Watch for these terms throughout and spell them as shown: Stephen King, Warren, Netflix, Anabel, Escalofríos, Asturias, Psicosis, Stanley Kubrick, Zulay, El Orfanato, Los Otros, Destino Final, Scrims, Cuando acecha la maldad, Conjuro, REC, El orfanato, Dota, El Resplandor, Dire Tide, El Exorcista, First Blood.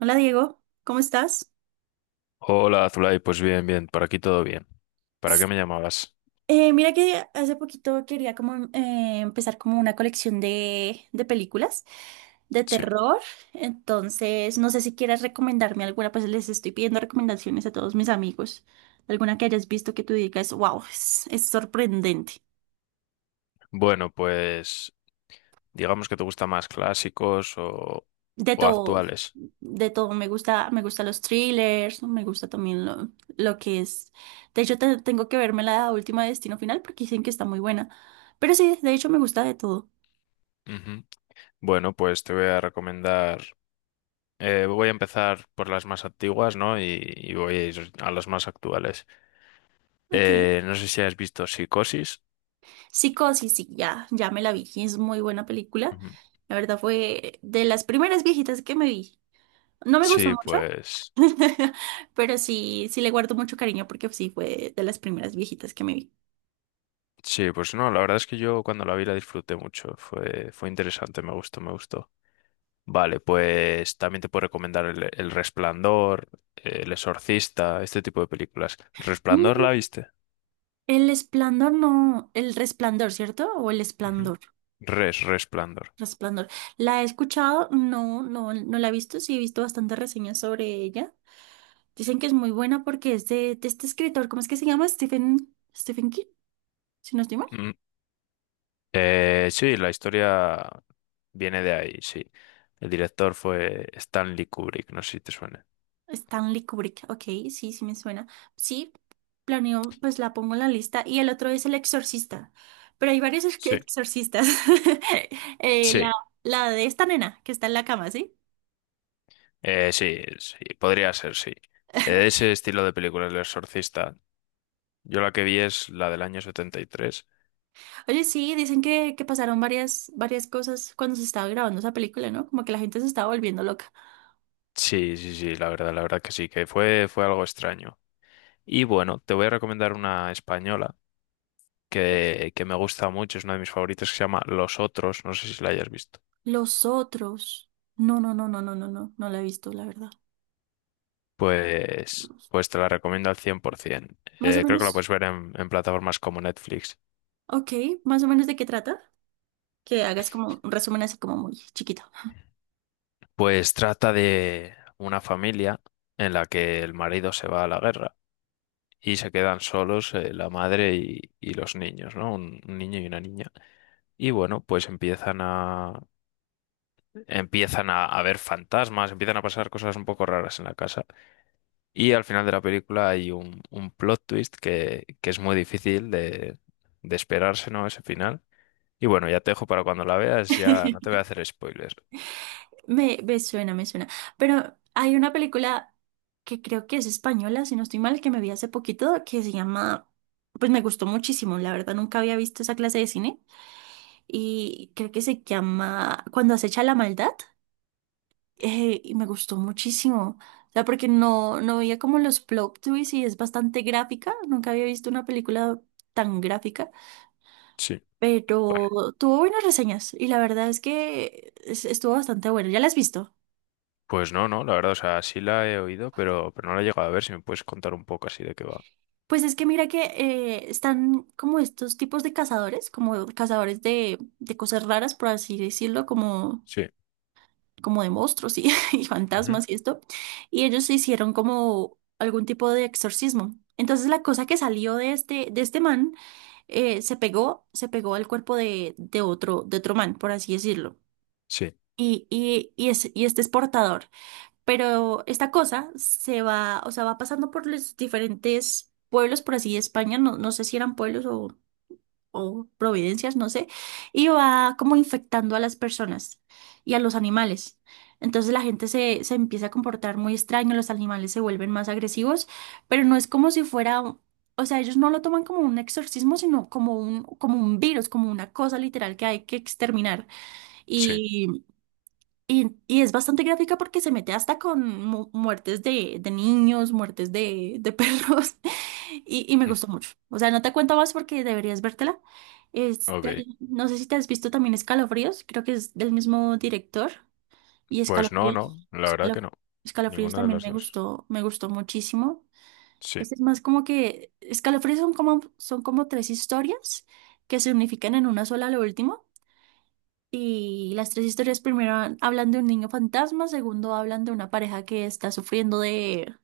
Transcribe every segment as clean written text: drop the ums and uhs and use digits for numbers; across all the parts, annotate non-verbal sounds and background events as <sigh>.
Hola Diego, ¿cómo estás? Hola, Zulay, pues bien, por aquí todo bien. ¿Para S- qué me llamabas? mira que hace poquito quería como empezar como una colección de películas de Sí. terror. Entonces no sé si quieras recomendarme alguna, pues les estoy pidiendo recomendaciones a todos mis amigos, alguna que hayas visto que tú digas, wow, es sorprendente. Bueno, pues digamos que te gustan más clásicos o, De o todo, actuales. de todo. Me gustan los thrillers, me gusta también lo que es. De hecho, tengo que verme la última de Destino Final porque dicen que está muy buena. Pero sí, de hecho, me gusta de todo. Ujú. Bueno, pues te voy a recomendar, voy a empezar por las más antiguas, ¿no? Y voy a ir a las más actuales. Ok. No sé si has visto Psicosis. Psicosis, sí, ya me la vi. Es muy buena película. Ujú. La verdad fue de las primeras viejitas que me vi. No me gustó Sí, mucho, pues, <laughs> pero sí, le guardo mucho cariño porque sí fue de las primeras viejitas que me vi. sí, pues no, la verdad es que yo cuando la vi la disfruté mucho, fue interesante, me gustó. Vale, pues también te puedo recomendar El Resplandor, El Exorcista, este tipo de películas. ¿El Resplandor Mm, la viste? El esplendor, no, el resplandor, ¿cierto? O el Ujú. esplendor. Resplandor. Resplandor. La he escuchado, no, no, no la he visto, sí he visto bastantes reseñas sobre ella. Dicen que es muy buena porque es de este escritor, ¿cómo es que se llama? Stephen King, si no estoy mal. Mm, sí, la historia viene de ahí, sí. El director fue Stanley Kubrick, no sé si te suena. Stanley Kubrick, ok, sí me suena. Sí, planeo, pues la pongo en la lista. Y el otro es El Exorcista, pero hay varios Sí. exorcistas. <laughs> Eh, Sí, la, la de esta nena que está en la cama, ¿sí? Sí, sí, podría ser, sí. Ese estilo de película, El Exorcista. Yo la que vi es la del año setenta y tres. Oye, sí, dicen que pasaron varias, varias cosas cuando se estaba grabando esa película, ¿no? Como que la gente se estaba volviendo loca. Sí, la verdad que sí, que fue, fue algo extraño. Y bueno, te voy a recomendar una española que me gusta mucho, es una de mis favoritas que se llama Los Otros, no sé si la hayas visto. Los otros. No, no, no, no, no, no, no, no la he visto, la verdad. Pues, pues te la recomiendo al 100%. Más o Creo que la menos, puedes ver en plataformas como Netflix. ok, más o menos de qué trata. Que hagas como un resumen así como muy chiquito. Pues trata de una familia en la que el marido se va a la guerra y se quedan solos la madre y los niños, ¿no? Un niño y una niña. Y bueno, pues a ver fantasmas, empiezan a pasar cosas un poco raras en la casa. Y al final de la película hay un plot twist que es muy difícil de esperarse, ¿no? Ese final. Y bueno, ya te dejo para cuando la veas, ya no te voy a <laughs> hacer spoilers. Me suena, me suena. Pero hay una película que creo que es española, si no estoy mal, que me vi hace poquito, que se llama, pues me gustó muchísimo, la verdad, nunca había visto esa clase de cine. Y creo que se llama Cuando acecha la maldad. Y me gustó muchísimo. O sea, porque no veía como los plot twists y es bastante gráfica. Nunca había visto una película tan gráfica, Sí. Vale. pero tuvo buenas reseñas y la verdad es que estuvo bastante bueno. ¿Ya la has visto? Pues no, no, la verdad, o sea, sí la he oído, pero no la he llegado a ver. Si me puedes contar un poco así de qué va. Pues es que mira que están como estos tipos de cazadores, como cazadores de cosas raras, por así decirlo, como Sí, como de monstruos y, <laughs> y Ujú. fantasmas y esto, y ellos hicieron como algún tipo de exorcismo. Entonces la cosa que salió de este man se pegó al cuerpo de otro, de otro man, por así decirlo. Sí, Y este es portador. Pero esta cosa se va, o sea, va pasando por los diferentes pueblos, por así de España, no sé si eran pueblos o providencias, no sé, y va como infectando a las personas y a los animales. Entonces la gente se empieza a comportar muy extraño, los animales se vuelven más agresivos, pero no es como si fuera, o sea, ellos no lo toman como un exorcismo, sino como un virus, como una cosa literal que hay que exterminar. Sí. Y es bastante gráfica porque se mete hasta con muertes de niños, muertes de perros. <laughs> Y me Mm, gustó mucho. O sea, no te cuento más porque deberías vértela. Este, Ok. no sé si te has visto también Escalofríos. Creo que es del mismo director. Y Pues no, Escalofríos, no, la verdad que Escalo- no. Escalofríos Ninguna de también las dos. Me gustó muchísimo. Sí. Este es más como que Escalofríos son como tres historias que se unifican en una sola a lo último. Y las tres historias primero hablan de un niño fantasma, segundo hablan de una pareja que está sufriendo de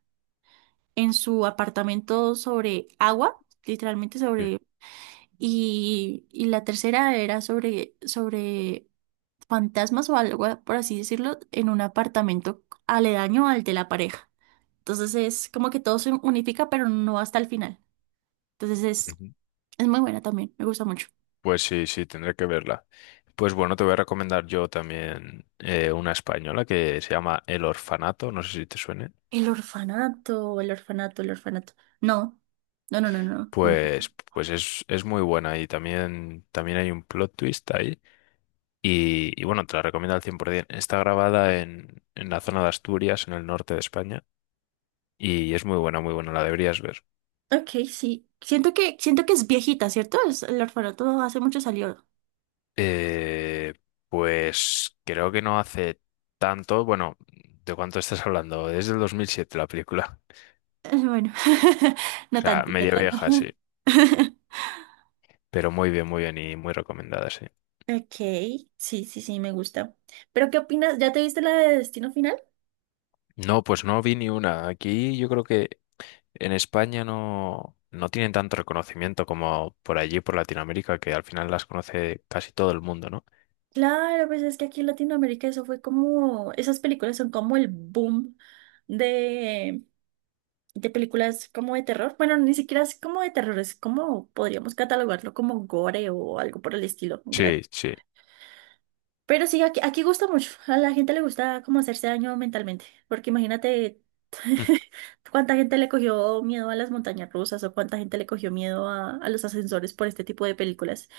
en su apartamento sobre agua, literalmente sí. sobre y la tercera era sobre fantasmas o algo por así decirlo en un apartamento aledaño al de la pareja. Entonces es como que todo se unifica, pero no hasta el final. Entonces es Ujú. es muy buena también, me gusta mucho. Pues sí, sí, tendré que verla. Pues bueno, te voy a recomendar yo también una española que se llama El Orfanato, no sé si te suene. El orfanato, el orfanato, el orfanato. No, no, no, no, no. No. Pues, pues es muy buena y también, también hay un plot twist ahí. Y bueno, te la recomiendo al 100%. Está grabada en la zona de Asturias, en el norte de España, y es muy buena, la deberías ver. Ok, sí. Siento que es viejita, ¿cierto? El orfanato hace mucho salió. Eh, pues creo que no hace tanto. Bueno, ¿de cuánto estás hablando? Desde el siete la película. Bueno, <laughs> O no sea, tanto, no media tanto. vieja, sí. <laughs> Pero muy bien y muy recomendada, sí. Ok, sí, sí, sí, me gusta. Pero ¿qué opinas? ¿Ya te viste la de Destino Final? No, pues no vi ni una. Aquí yo creo que en España no, no tienen tanto reconocimiento como por allí, por Latinoamérica, que al final las conoce casi todo el mundo, ¿no? Claro, pues es que aquí en Latinoamérica eso fue como, esas películas son como el boom de, de películas como de terror. Bueno, ni siquiera es como de terror, es como podríamos catalogarlo como gore o algo por el estilo. Sí, sí. Pero sí, aquí gusta mucho. A la gente le gusta como hacerse daño mentalmente. Porque imagínate <laughs> cuánta gente le cogió miedo a las montañas rusas o cuánta gente le cogió miedo a los ascensores por este tipo de películas.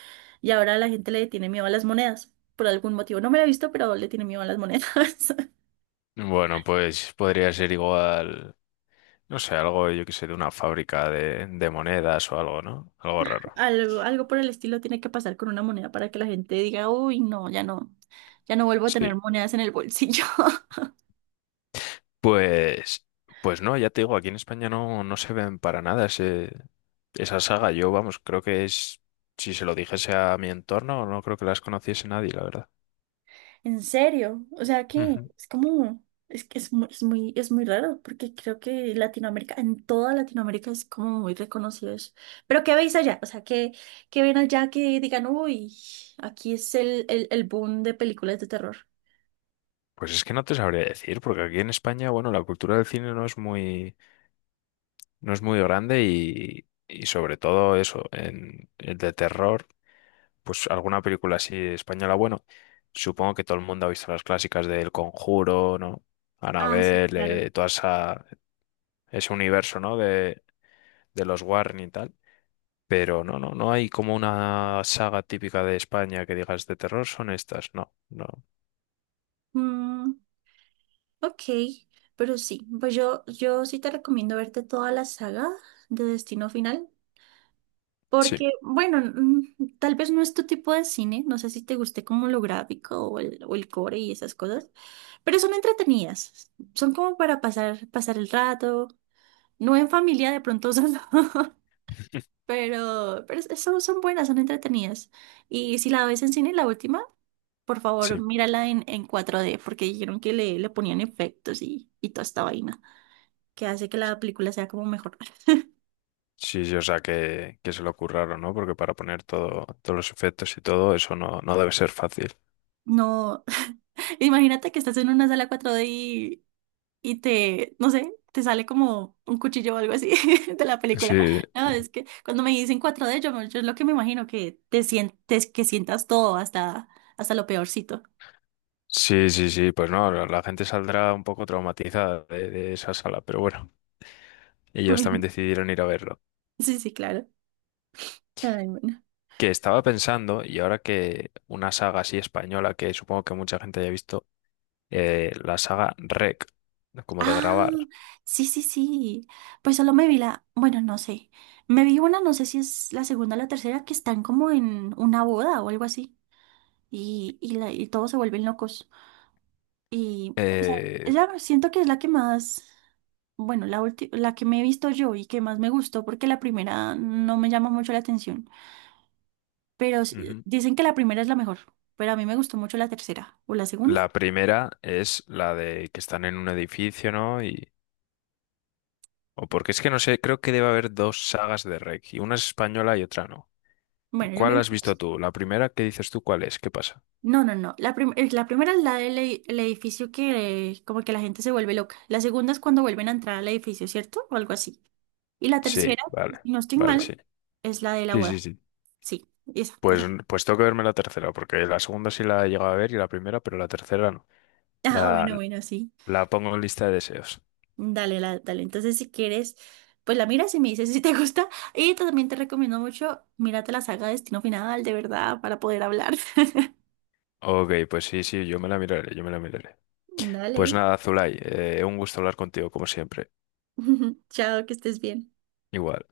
Y ahora la gente le tiene miedo a las monedas. Por algún motivo. No me lo he visto, pero le tiene miedo a las monedas. <laughs> Mm. Bueno, pues podría ser igual, no sé, algo, yo qué sé, de una fábrica de monedas o algo, ¿no? Algo raro. Algo por el estilo tiene que pasar con una moneda para que la gente diga, uy, no, ya no vuelvo a tener Sí. monedas en el bolsillo. Pues, pues no, ya te digo, aquí en España no, no se ven para nada esa saga. Yo, vamos, creo que es, si se lo dijese a mi entorno, no creo que las conociese nadie, la verdad. En serio, o sea que Ujú. es como, es que es muy raro, porque creo que Latinoamérica, en toda Latinoamérica es como muy reconocido eso. Pero ¿qué veis allá? O sea, ¿qué ven allá que digan, uy, aquí es el boom de películas de terror? Pues es que no te sabría decir, porque aquí en España, bueno, la cultura del cine no es muy, no es muy grande y sobre todo eso, en de terror, pues alguna película así española, bueno, supongo que todo el mundo ha visto las clásicas del Conjuro, ¿no? Ah, sí, claro. Anabel todas ese universo, ¿no? De los Warren y tal. Pero no, no, no hay como una saga típica de España que digas de terror, son estas. No, no. Mm, ok, pero sí, pues yo sí te recomiendo verte toda la saga de Destino Final. Sí, Porque, bueno, tal vez no es tu tipo de cine, no sé si te guste como lo gráfico o el core y esas cosas, pero son entretenidas, son como para pasar el rato, no en familia de pronto solo, <laughs> <laughs> pero son buenas, son entretenidas. Y si la ves en cine, la última, por favor, sí. mírala en 4D porque dijeron que le ponían efectos y toda esta vaina, que hace que la película sea como mejor. Sí, sí, o sea que se lo curraron, ¿no? Porque para poner todo, todos los efectos y todo, eso no, no debe ser fácil. No, <laughs> imagínate que estás en una sala 4D y te, no sé, te sale como un cuchillo o algo así <laughs> de la película. Sí, No, es que cuando me dicen 4D yo es lo que me imagino que te sientes, que sientas todo hasta lo peorcito. sí. Pues no, la gente saldrá un poco traumatizada de esa sala, pero bueno, ellos también <laughs> decidieron ir a verlo. Sí, sí, claro. Ay, bueno. Que estaba pensando, y ahora que una saga así española, que supongo que mucha gente haya visto, la saga REC, como de Ah, grabar. sí, sí, sí. Pues solo me vi la, bueno, no sé. Me vi una, no sé si es la segunda o la tercera, que están como en una boda o algo así. Y todos se vuelven locos. Y, o sea, Eh, ella siento que es la que más, bueno, la la que me he visto yo y que más me gustó, porque la primera no me llama mucho la atención. Pero ujú. dicen que la primera es la mejor, pero a mí me gustó mucho la tercera. ¿O la segunda? La primera es la de que están en un edificio, ¿no? Y, o porque es que no sé, creo que debe haber dos sagas de REC, y una es española y otra no. Bueno, yo me ¿Cuál vi. has visto tú? La primera, ¿qué dices tú? ¿Cuál es? ¿Qué pasa? No, no, no. La primera es la del el edificio que como que la gente se vuelve loca. La segunda es cuando vuelven a entrar al edificio, ¿cierto? O algo así. Y la Sí, tercera, vale, si no estoy vale, mal, sí. es la de la Sí, sí, boda. sí. Sí, esa, Pues, esa. <laughs> pues tengo que verme la tercera, porque la segunda sí la he llegado a ver y la primera, pero la tercera no. Ah, La, bueno, bueno, sí. la pongo en lista de deseos. Dale, dale. Entonces, si quieres, pues la miras y me dices si te <laughs> gusta. Y también te recomiendo mucho, mírate la saga Destino Final, de verdad, para poder hablar. <laughs> Ok, pues sí, sí, yo me la miraré, yo me la miraré. Pues Dale. nada, Zulay, un gusto hablar contigo, como siempre. <laughs> Chao, que estés bien. Igual.